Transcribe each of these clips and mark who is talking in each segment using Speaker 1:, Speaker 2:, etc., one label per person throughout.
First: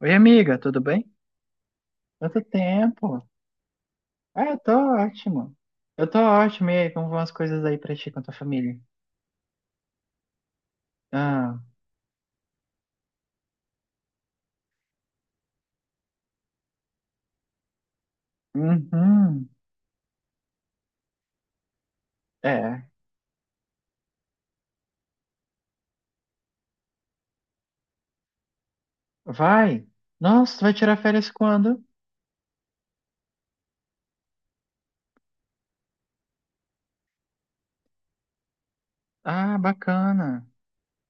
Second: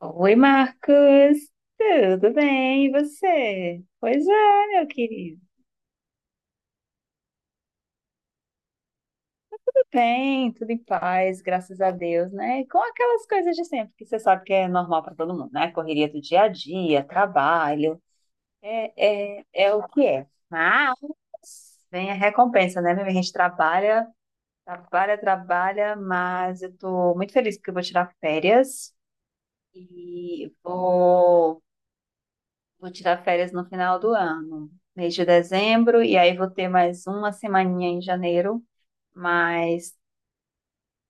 Speaker 1: Oi,
Speaker 2: Oi,
Speaker 1: amiga, tudo bem?
Speaker 2: Marcos. Tudo
Speaker 1: Quanto
Speaker 2: bem, e
Speaker 1: tempo?
Speaker 2: você? Pois
Speaker 1: Ah, eu
Speaker 2: é,
Speaker 1: tô
Speaker 2: meu querido.
Speaker 1: ótimo. Eu tô ótimo. E aí, como vão as coisas aí pra ti com a tua família?
Speaker 2: Tudo bem, tudo em paz,
Speaker 1: Ah,
Speaker 2: graças a Deus, né? E com aquelas coisas de sempre, que você sabe que é normal para todo mundo, né? Correria do dia a dia, trabalho, é, é,
Speaker 1: uhum.
Speaker 2: é o que é. Mas vem a recompensa,
Speaker 1: É,
Speaker 2: né, meu? A gente trabalha, trabalha, trabalha, mas eu tô muito feliz porque eu vou tirar férias
Speaker 1: vai.
Speaker 2: e
Speaker 1: Nossa, tu vai tirar férias
Speaker 2: vou.
Speaker 1: quando?
Speaker 2: Vou tirar férias no final do ano, mês de dezembro, e aí vou ter mais uma semaninha em janeiro,
Speaker 1: Ah,
Speaker 2: mas
Speaker 1: bacana.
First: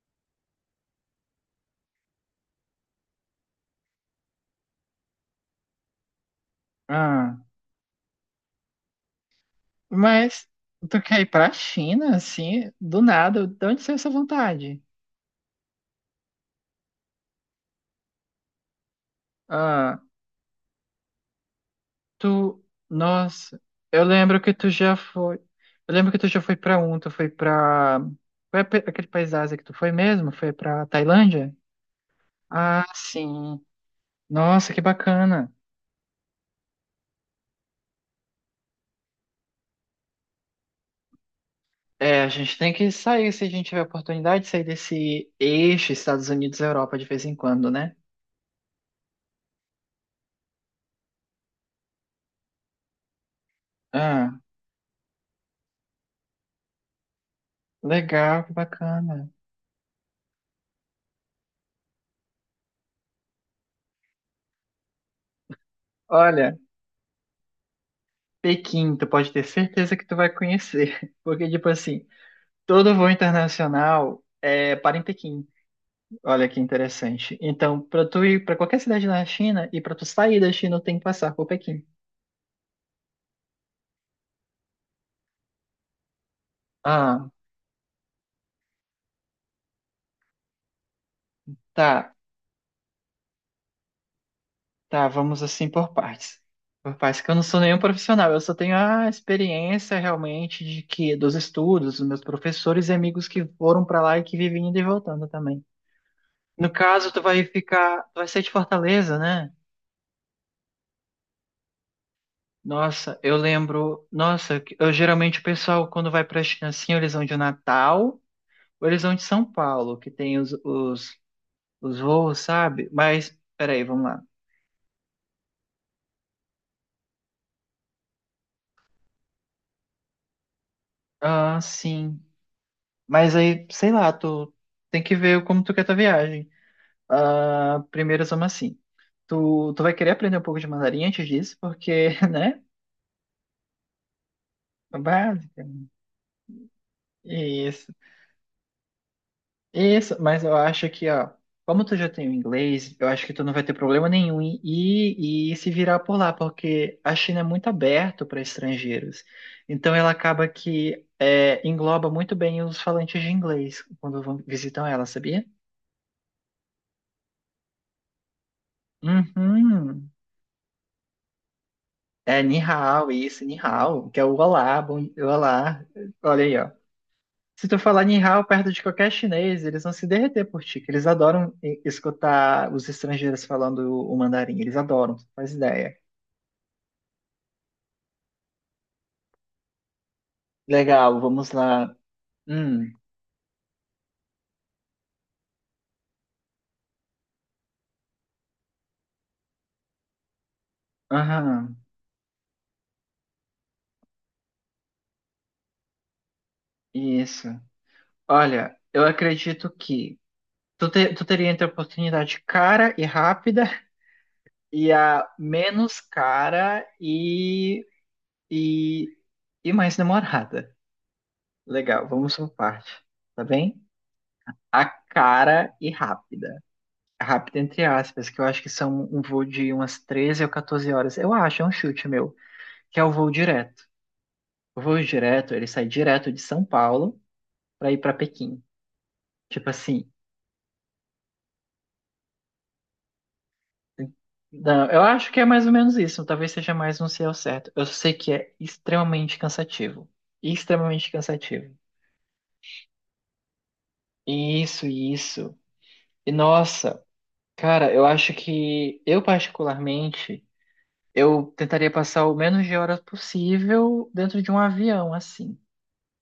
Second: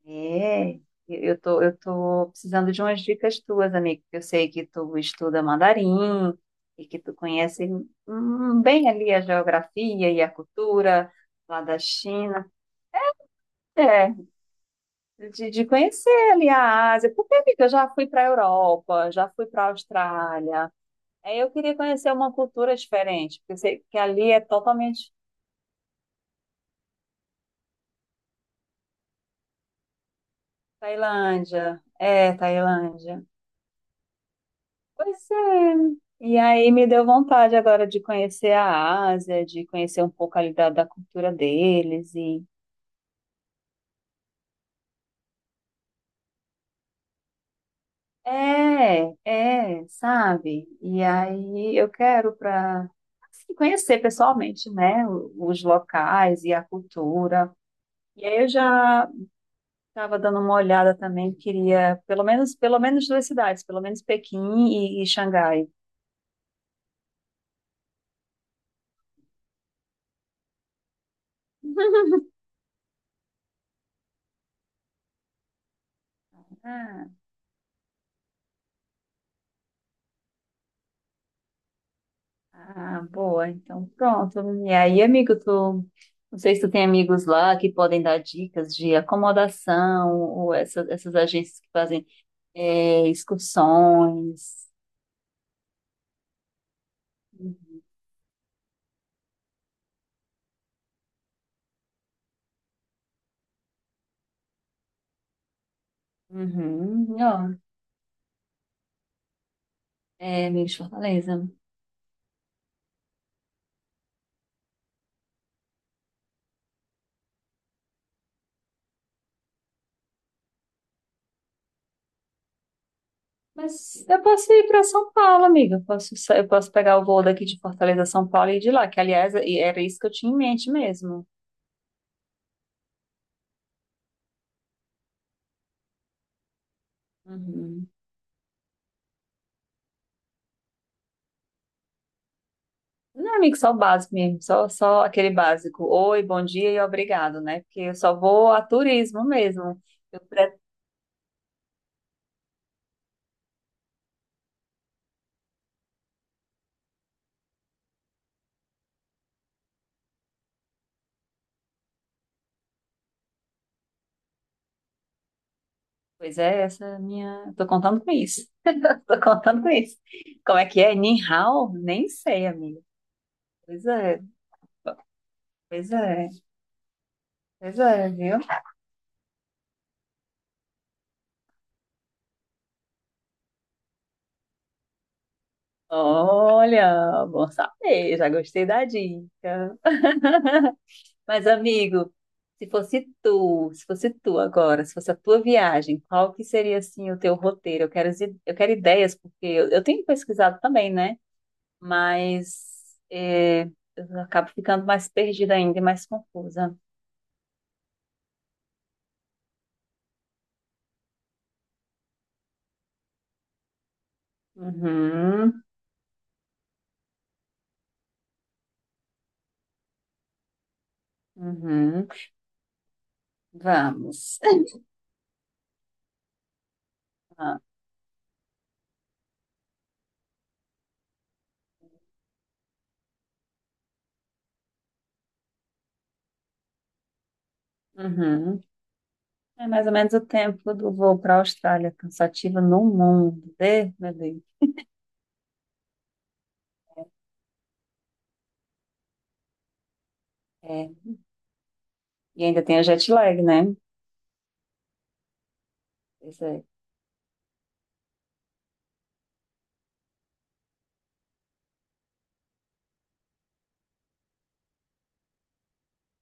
Speaker 2: é, eu tô precisando de umas dicas tuas, amigo, porque eu sei que tu estuda mandarim e que tu
Speaker 1: Ah,
Speaker 2: conhece bem ali a geografia e a
Speaker 1: mas tu
Speaker 2: cultura
Speaker 1: quer ir pra
Speaker 2: lá da
Speaker 1: China,
Speaker 2: China.
Speaker 1: assim, do nada? De onde saiu essa
Speaker 2: É,
Speaker 1: vontade?
Speaker 2: de conhecer ali a Ásia, porque, amiga, eu já fui para a Europa, já fui para a
Speaker 1: Ah,
Speaker 2: Austrália. É, eu queria conhecer uma
Speaker 1: Tu,
Speaker 2: cultura diferente, porque eu
Speaker 1: nossa,
Speaker 2: sei que
Speaker 1: eu
Speaker 2: ali
Speaker 1: lembro
Speaker 2: é
Speaker 1: que tu já
Speaker 2: totalmente
Speaker 1: foi. Eu lembro que tu já foi pra um, tu foi pra. Foi aquele país da Ásia que tu foi mesmo? Foi pra Tailândia?
Speaker 2: Tailândia. É,
Speaker 1: Ah,
Speaker 2: Tailândia.
Speaker 1: sim. Nossa, que
Speaker 2: Pois
Speaker 1: bacana.
Speaker 2: é. E aí me deu vontade agora de conhecer a Ásia, de conhecer um pouco ali da cultura deles
Speaker 1: É, a
Speaker 2: e
Speaker 1: gente tem que sair se a gente tiver oportunidade de sair desse eixo Estados Unidos-Europa de vez em quando, né?
Speaker 2: é, é, sabe? E aí eu quero para conhecer
Speaker 1: Ah,
Speaker 2: pessoalmente, né, os locais e a cultura. E aí
Speaker 1: legal,
Speaker 2: eu
Speaker 1: que
Speaker 2: já
Speaker 1: bacana.
Speaker 2: estava dando uma olhada também, queria pelo menos duas cidades, pelo menos Pequim e Xangai.
Speaker 1: Olha, Pequim, tu pode ter certeza que tu vai conhecer, porque, tipo assim, todo voo internacional é para em Pequim. Olha que
Speaker 2: Ah,
Speaker 1: interessante. Então, para tu ir para qualquer cidade na China e para tu sair da China, tem que passar por Pequim.
Speaker 2: ah, boa, então pronto. E aí, amigo, tu, não sei se tu tem amigos
Speaker 1: Ah,
Speaker 2: lá que podem dar dicas de acomodação ou essas agências que fazem
Speaker 1: tá,
Speaker 2: é, excursões.
Speaker 1: tá, vamos assim por partes. Por partes que eu não sou nenhum profissional, eu só tenho a experiência realmente de que dos estudos, dos meus professores e amigos que foram para lá e que vivem indo e voltando também. No
Speaker 2: Uhum,
Speaker 1: caso,
Speaker 2: uhum.
Speaker 1: tu vai
Speaker 2: Ó,
Speaker 1: ficar, tu vai ser de Fortaleza, né?
Speaker 2: é, amigo de Fortaleza.
Speaker 1: Nossa, eu lembro, nossa, eu geralmente o pessoal quando vai para a China assim, ou eles vão de Natal, ou eles vão de São Paulo, que tem os voos, sabe? Mas, peraí, vamos
Speaker 2: Mas
Speaker 1: lá.
Speaker 2: eu posso ir para São Paulo, amiga. Eu posso, eu posso pegar o voo daqui de Fortaleza São Paulo e ir de lá, que aliás e era isso que eu tinha em mente mesmo.
Speaker 1: Ah, sim. Mas aí, sei lá, tu tem que ver como tu quer tua viagem. Ah,
Speaker 2: Uhum.
Speaker 1: primeiro, vamos assim. Tu vai querer aprender um pouco de mandarim antes disso, porque, né?
Speaker 2: Não, amigo, só o básico mesmo,
Speaker 1: É
Speaker 2: só aquele
Speaker 1: básica.
Speaker 2: básico. Oi, bom dia e obrigado, né? Porque
Speaker 1: isso
Speaker 2: eu só vou a turismo mesmo.
Speaker 1: Isso,
Speaker 2: Eu
Speaker 1: mas eu
Speaker 2: pre-
Speaker 1: acho que, ó, como tu já tem o inglês, eu acho que tu não vai ter problema nenhum em ir e se virar por lá, porque a China é muito aberta para estrangeiros. Então ela acaba que é, engloba muito bem os falantes de inglês quando vão, visitam ela, sabia?
Speaker 2: Pois é, essa é a minha. Eu tô contando com isso. Tô contando com isso.
Speaker 1: Uhum.
Speaker 2: Como é que é? Ni hao? Nem
Speaker 1: É
Speaker 2: sei,
Speaker 1: ni
Speaker 2: amiga.
Speaker 1: hao, isso, ni
Speaker 2: Pois
Speaker 1: hao,
Speaker 2: é,
Speaker 1: que é o olá, bom, olá.
Speaker 2: pois é,
Speaker 1: Olha aí, ó. Se tu
Speaker 2: Pois
Speaker 1: falar
Speaker 2: é,
Speaker 1: Ni
Speaker 2: viu?
Speaker 1: Hao perto de qualquer chinês, eles vão se derreter por ti, que eles adoram escutar os estrangeiros falando o mandarim. Eles adoram, tu faz ideia.
Speaker 2: Olha, bom saber, já gostei da dica.
Speaker 1: Legal,
Speaker 2: Mas,
Speaker 1: vamos lá.
Speaker 2: amigo,
Speaker 1: Hum,
Speaker 2: se fosse tu agora, se fosse a tua viagem, qual que seria, assim, o teu roteiro? Eu quero, eu quero ideias, porque eu tenho pesquisado também, né?
Speaker 1: aham,
Speaker 2: Mas é, eu acabo ficando mais perdida ainda e mais confusa.
Speaker 1: isso. Olha, eu acredito que tu teria entre a oportunidade cara e rápida e a
Speaker 2: Uhum,
Speaker 1: menos cara e, e mais demorada. Legal,
Speaker 2: uhum.
Speaker 1: vamos por parte, tá bem?
Speaker 2: Vamos.
Speaker 1: A cara e rápida. Rápido,
Speaker 2: Ah,
Speaker 1: entre aspas, que eu acho que são um voo de umas 13 ou 14 horas. Eu acho, é um chute meu, que é o voo direto. O voo direto, ele sai direto de São Paulo para ir para Pequim.
Speaker 2: uhum. É
Speaker 1: Tipo
Speaker 2: mais ou
Speaker 1: assim,
Speaker 2: menos o tempo do voo para a Austrália, cansativo no mundo. Meu Deus.
Speaker 1: não, eu acho que é mais ou menos isso, talvez seja mais um sei ao certo. Eu sei que é extremamente cansativo.
Speaker 2: É,
Speaker 1: Extremamente cansativo.
Speaker 2: e ainda tem a jet lag, né?
Speaker 1: Isso, isso. E
Speaker 2: Pois é.
Speaker 1: nossa, cara, eu acho que eu particularmente, eu tentaria passar o menos de horas possível dentro de um avião, assim.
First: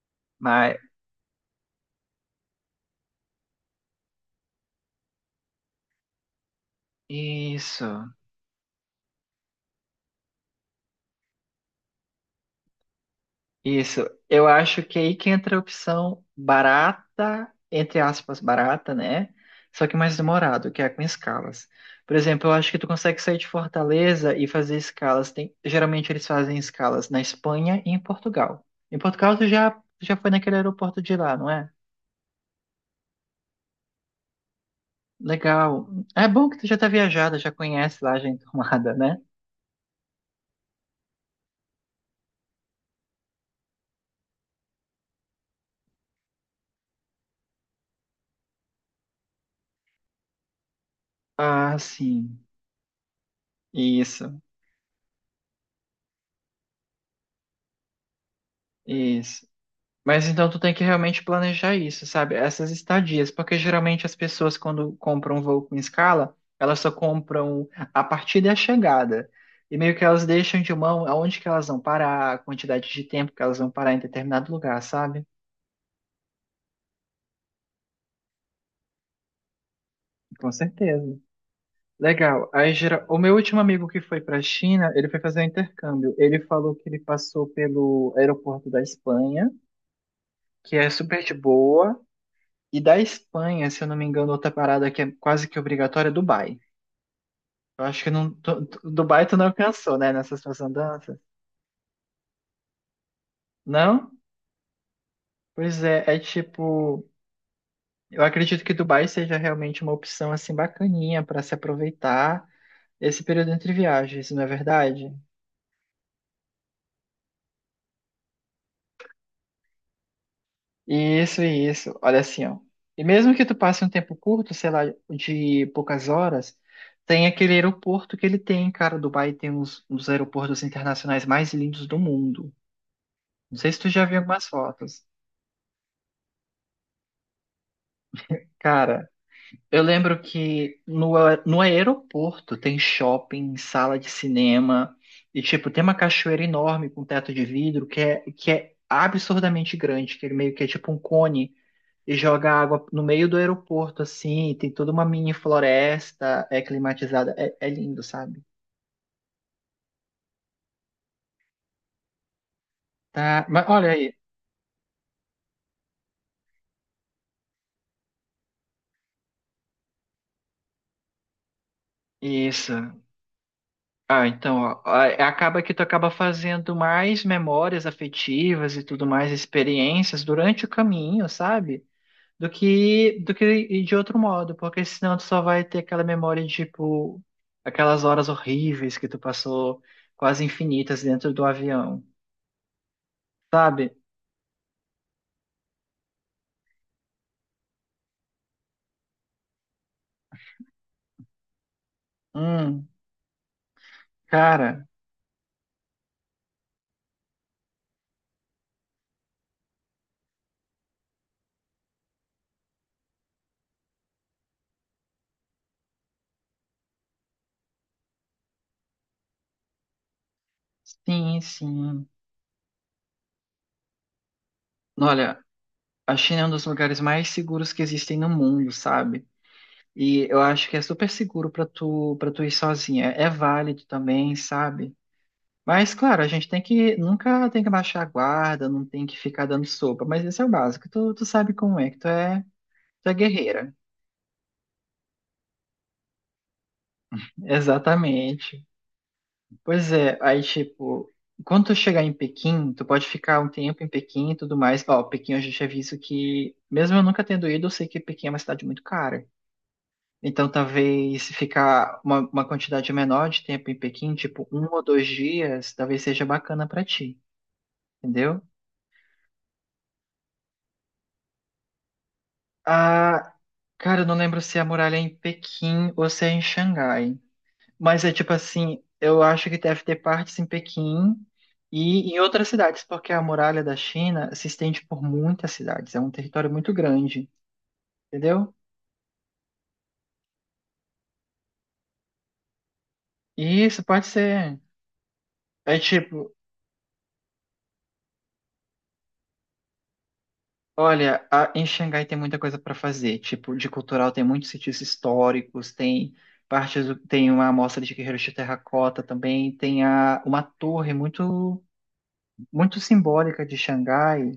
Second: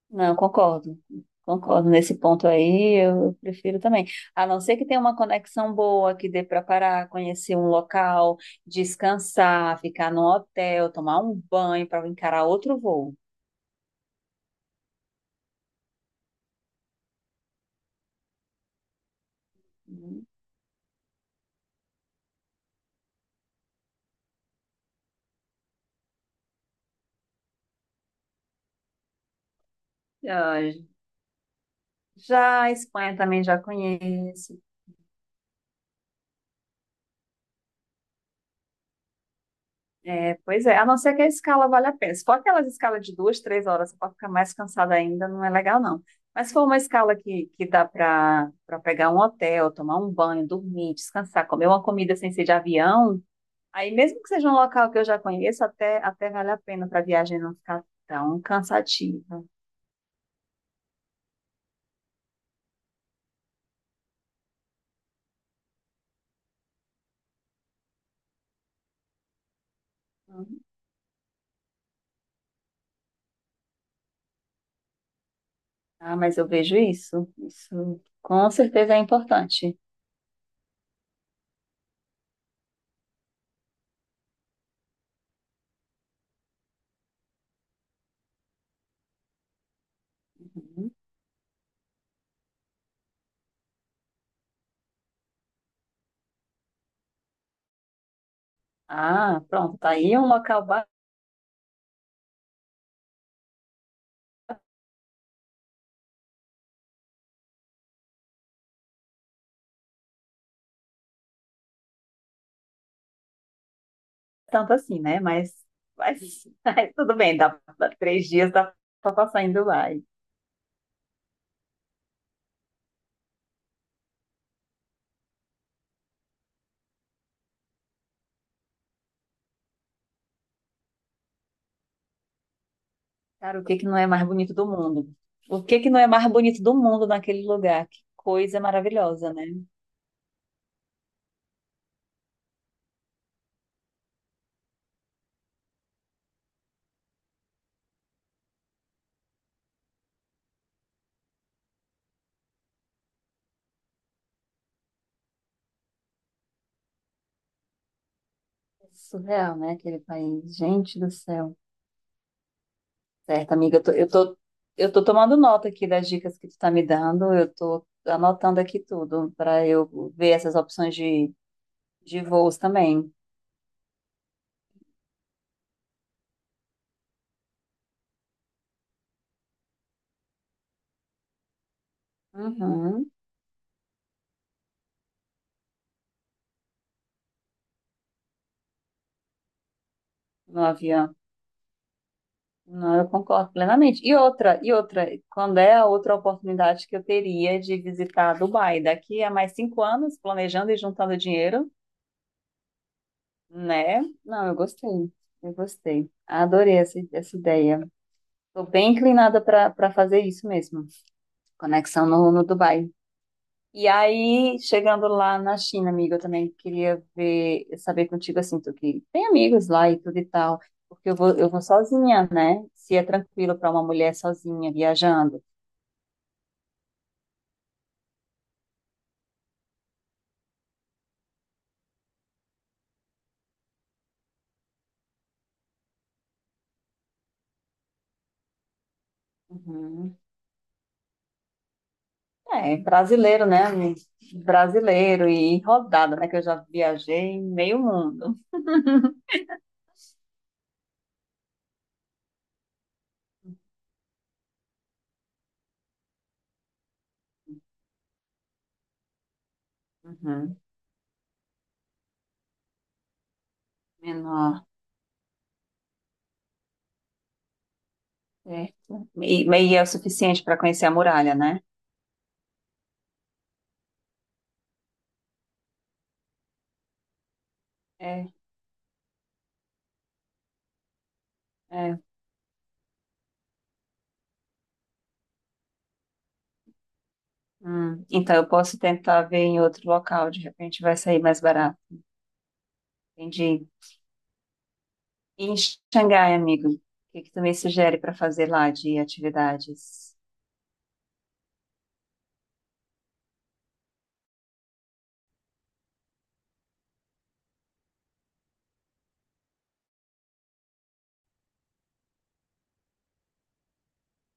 Speaker 2: Não, concordo. Concordo nesse ponto aí, eu prefiro também. A não ser que tenha uma conexão boa, que dê para parar, conhecer um
Speaker 1: Isso,
Speaker 2: local, descansar, ficar num hotel, tomar um banho para encarar outro voo.
Speaker 1: isso. Eu acho que é aí que entra a opção barata, entre aspas, barata, né? Só que mais demorado, que é com escalas. Por exemplo, eu acho que tu consegue sair de Fortaleza e fazer escalas. Tem, geralmente eles fazem escalas na Espanha e em Portugal. Em Portugal tu já foi naquele
Speaker 2: Ah,
Speaker 1: aeroporto de lá, não é?
Speaker 2: já a Espanha também já conheço.
Speaker 1: Legal. É bom que tu já tá viajada, já conhece lá, já é enturmada, né?
Speaker 2: É, pois é, a não ser que a escala vale a pena. Se for aquelas escalas de duas, três horas, você pode ficar mais cansada ainda, não é legal, não. Mas se for uma escala que dá para pegar um hotel, tomar um banho, dormir, descansar, comer
Speaker 1: Ah,
Speaker 2: uma comida sem
Speaker 1: sim.
Speaker 2: ser de avião, aí mesmo que
Speaker 1: Isso,
Speaker 2: seja um local que eu já conheço, até vale a pena para a viagem não ficar tão cansativa.
Speaker 1: isso. Mas então tu tem que realmente planejar isso, sabe? Essas estadias, porque geralmente as pessoas quando compram um voo com escala, elas só compram a partida e a chegada. E meio que elas
Speaker 2: Uhum.
Speaker 1: deixam de mão aonde que elas vão parar, a quantidade de tempo que elas vão parar em determinado lugar, sabe?
Speaker 2: Ah, mas eu vejo isso. Isso com certeza é importante.
Speaker 1: Com certeza. Legal. Aí gera... O meu último amigo que foi para a China, ele foi fazer um intercâmbio. Ele falou que ele passou pelo aeroporto da Espanha, que é
Speaker 2: Uhum.
Speaker 1: super de boa. E da Espanha, se eu não me engano, outra parada que é quase que obrigatória é Dubai. Eu acho que não, Dubai tu
Speaker 2: Ah,
Speaker 1: não
Speaker 2: pronto, tá
Speaker 1: alcançou, né,
Speaker 2: aí um
Speaker 1: nessas tuas
Speaker 2: local
Speaker 1: andanças? Não? Pois é, é tipo, eu acredito que Dubai seja realmente uma opção assim bacaninha para se aproveitar esse período entre viagens, não é
Speaker 2: tanto assim,
Speaker 1: verdade?
Speaker 2: né? Mas, mas tudo bem, dá, dá três dias, dá pra passar indo lá. E,
Speaker 1: Isso, isso. Olha assim, ó. E mesmo que tu passe um tempo curto, sei lá, de poucas horas, tem aquele aeroporto que ele tem, cara. Dubai tem uns aeroportos internacionais mais lindos do mundo. Não
Speaker 2: cara, o
Speaker 1: sei
Speaker 2: que
Speaker 1: se
Speaker 2: que
Speaker 1: tu
Speaker 2: não
Speaker 1: já
Speaker 2: é
Speaker 1: viu
Speaker 2: mais
Speaker 1: algumas
Speaker 2: bonito do
Speaker 1: fotos.
Speaker 2: mundo? O que que não é mais bonito do mundo naquele lugar? Que coisa
Speaker 1: Cara,
Speaker 2: maravilhosa, né?
Speaker 1: eu lembro que no aeroporto tem shopping, sala de cinema, e tipo, tem uma cachoeira enorme com teto de vidro que é absurdamente grande, que ele meio que é tipo um cone e joga água no meio do aeroporto, assim, e tem toda uma mini floresta, é climatizada, é, é lindo, sabe?
Speaker 2: Surreal, né? Aquele país. Gente do céu.
Speaker 1: Tá,
Speaker 2: Certo,
Speaker 1: mas
Speaker 2: amiga,
Speaker 1: olha aí,
Speaker 2: eu tô tomando nota aqui das dicas que tu tá me dando, eu tô anotando aqui tudo para eu ver essas opções de voos
Speaker 1: isso.
Speaker 2: também.
Speaker 1: Ah, então, ó, acaba que tu acaba fazendo mais memórias afetivas e tudo mais, experiências durante o caminho, sabe, do
Speaker 2: Uhum,
Speaker 1: que do que ir de outro modo, porque senão tu só vai ter aquela memória de tipo aquelas horas horríveis que tu passou quase
Speaker 2: no
Speaker 1: infinitas
Speaker 2: avião.
Speaker 1: dentro do avião,
Speaker 2: Não, eu concordo
Speaker 1: sabe?
Speaker 2: plenamente. E outra, quando é a outra oportunidade que eu teria de visitar Dubai? Daqui a mais 5 anos, planejando e juntando dinheiro,
Speaker 1: Hum,
Speaker 2: né? Não, eu
Speaker 1: cara,
Speaker 2: gostei, eu gostei. Adorei essa ideia. Estou bem inclinada para fazer isso mesmo. Conexão no Dubai. E aí, chegando lá na China, amiga, eu também queria ver, saber contigo assim, tu que tem amigos lá e tudo e tal, porque
Speaker 1: sim,
Speaker 2: eu vou
Speaker 1: sim.
Speaker 2: sozinha, né? Se é tranquilo para uma mulher sozinha
Speaker 1: Olha,
Speaker 2: viajando.
Speaker 1: a China é um dos lugares mais seguros que existem no mundo, sabe? E eu acho que é super seguro pra tu para tu ir sozinha. É válido também, sabe? Mas claro, a gente tem que nunca tem que baixar a guarda, não tem que ficar dando sopa,
Speaker 2: Uhum.
Speaker 1: mas esse é o básico. Tu, tu sabe como é, que tu é.
Speaker 2: É,
Speaker 1: Tu é
Speaker 2: brasileiro, né?
Speaker 1: guerreira.
Speaker 2: Um brasileiro e rodada, né? Que eu já viajei em meio mundo.
Speaker 1: Exatamente. Pois é, aí tipo, quando tu chegar em Pequim, tu pode ficar um tempo em Pequim e tudo mais. Ó, Pequim eu já tinha visto que, mesmo eu nunca tendo ido, eu sei que Pequim é uma cidade muito cara. Então
Speaker 2: Uhum.
Speaker 1: talvez se ficar uma quantidade menor de tempo em Pequim, tipo um
Speaker 2: Menor,
Speaker 1: ou dois dias, talvez seja bacana pra ti, entendeu?
Speaker 2: certo. E é o suficiente para conhecer a muralha, né?
Speaker 1: Ah, cara, eu não lembro se a muralha é em Pequim ou se é em Xangai. Mas é
Speaker 2: É,
Speaker 1: tipo assim, eu acho que deve ter partes em Pequim
Speaker 2: é.
Speaker 1: e em outras cidades, porque a muralha da China se estende por muitas cidades, é um território muito grande,
Speaker 2: Hum. Então eu
Speaker 1: entendeu?
Speaker 2: posso tentar ver em outro local, de repente vai sair mais barato.
Speaker 1: E
Speaker 2: Entendi.
Speaker 1: isso pode ser.
Speaker 2: E em
Speaker 1: É tipo,
Speaker 2: Xangai, amigo, o que que tu me sugere para fazer lá de atividades?
Speaker 1: olha, em Xangai tem muita coisa para fazer, tipo, de cultural tem muitos sítios históricos, tem partes, tem uma amostra de guerreiros de terracota também, tem uma torre muito muito simbólica de Xangai,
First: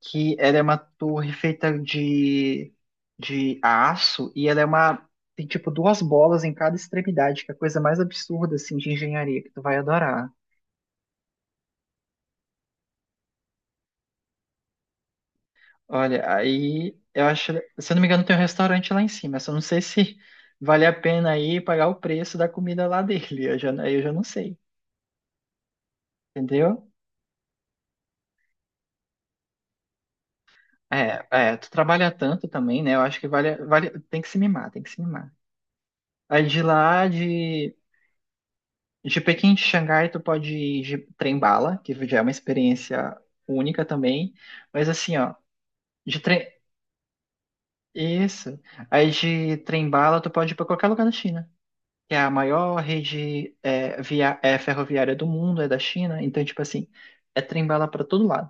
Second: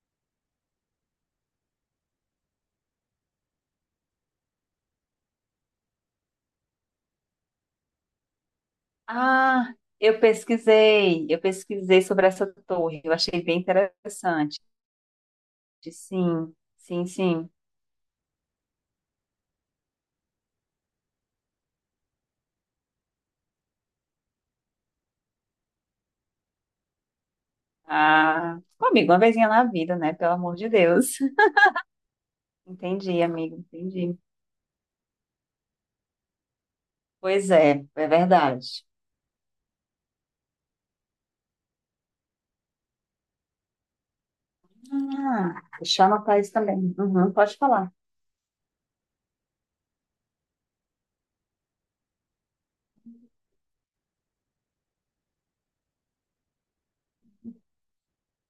Speaker 1: que ela é uma torre feita de aço e ela é uma. Tem tipo duas bolas em cada extremidade, que é a coisa mais absurda assim de engenharia que tu
Speaker 2: Ah,
Speaker 1: vai adorar.
Speaker 2: eu pesquisei sobre essa torre, eu achei bem interessante.
Speaker 1: Olha,
Speaker 2: Sim,
Speaker 1: aí
Speaker 2: sim,
Speaker 1: eu
Speaker 2: sim.
Speaker 1: acho, se eu não me engano, tem um restaurante lá em cima, só não sei se vale a pena aí pagar o preço da comida lá dele. Eu já, aí eu já não sei, entendeu?
Speaker 2: Ah, pô, amigo, uma vezinha na vida, né? Pelo amor de Deus.
Speaker 1: É, é, tu trabalha tanto também, né? Eu acho
Speaker 2: Entendi,
Speaker 1: que vale,
Speaker 2: amigo,
Speaker 1: vale,
Speaker 2: entendi.
Speaker 1: tem que se mimar, tem que se mimar. Aí de lá,
Speaker 2: Pois
Speaker 1: de.
Speaker 2: é, é verdade.
Speaker 1: De Pequim de Xangai, tu pode ir de trem-bala, que já é uma experiência única também. Mas assim, ó,
Speaker 2: Ah, deixa eu
Speaker 1: de
Speaker 2: anotar
Speaker 1: trem.
Speaker 2: isso também. Uhum, pode falar.
Speaker 1: Isso. Aí de trem-bala, tu pode ir pra qualquer lugar da China, que é a maior rede ferroviária do mundo, é da China. Então, tipo assim, é trem-bala pra todo lado.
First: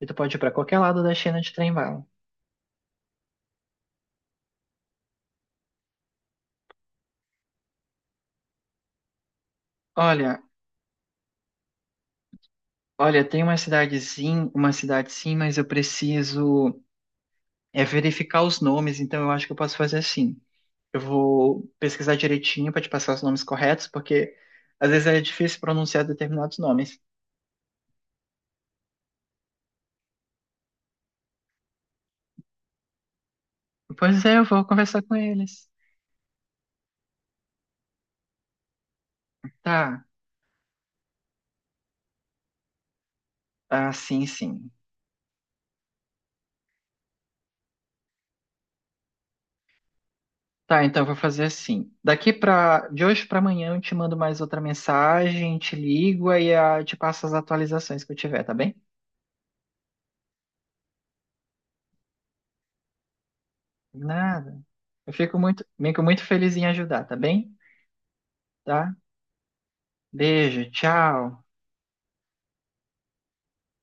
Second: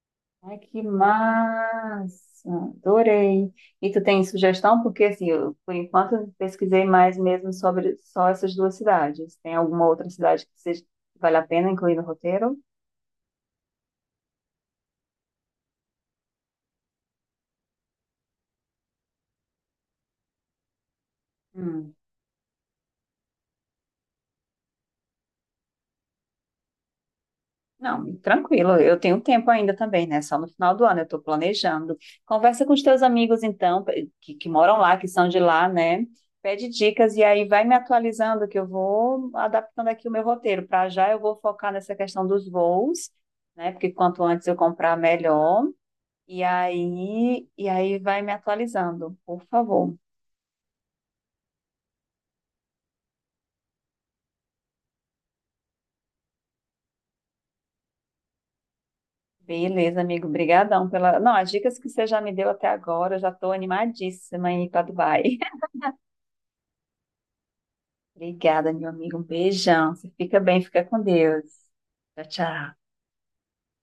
Speaker 1: E tu pode ir pra
Speaker 2: Ai,
Speaker 1: qualquer
Speaker 2: que
Speaker 1: lado da China de trem-bala.
Speaker 2: massa! Adorei. E tu tem sugestão? Porque, assim, eu, por enquanto, eu pesquisei mais mesmo sobre só essas duas cidades. Tem alguma outra
Speaker 1: Olha,
Speaker 2: cidade que seja, que vale a pena incluir no roteiro?
Speaker 1: olha, tem uma cidadezinha, uma cidade sim, mas eu preciso é verificar os nomes, então eu acho que eu posso fazer assim. Eu vou pesquisar direitinho para te passar os nomes corretos, porque às vezes é difícil pronunciar determinados nomes.
Speaker 2: Não, tranquilo, eu tenho tempo ainda também, né? Só no final do ano eu estou planejando. Conversa com os teus amigos, então,
Speaker 1: Pois é, eu
Speaker 2: que
Speaker 1: vou
Speaker 2: moram lá,
Speaker 1: conversar
Speaker 2: que
Speaker 1: com
Speaker 2: são de
Speaker 1: eles.
Speaker 2: lá, né? Pede dicas e aí vai me atualizando, que eu vou adaptando
Speaker 1: Tá.
Speaker 2: aqui o meu roteiro. Para já eu vou focar nessa questão dos voos, né? Porque
Speaker 1: Ah,
Speaker 2: quanto
Speaker 1: sim,
Speaker 2: antes eu
Speaker 1: sim.
Speaker 2: comprar, melhor. E aí vai me atualizando, por favor.
Speaker 1: Tá, então eu vou fazer assim. Daqui para de hoje para amanhã eu te mando mais outra mensagem, te ligo aí te passo as atualizações que eu tiver, tá bem?
Speaker 2: Beleza, amigo, brigadão pela... Não, as dicas que você já me deu até agora, eu já estou animadíssima
Speaker 1: Nada.
Speaker 2: em ir para
Speaker 1: Eu
Speaker 2: Dubai.
Speaker 1: fico muito feliz em ajudar, tá bem?
Speaker 2: Obrigada, meu
Speaker 1: Tá?
Speaker 2: amigo. Um beijão. Você fica bem,
Speaker 1: Beijo,
Speaker 2: fica com
Speaker 1: tchau.
Speaker 2: Deus. Tchau, tchau.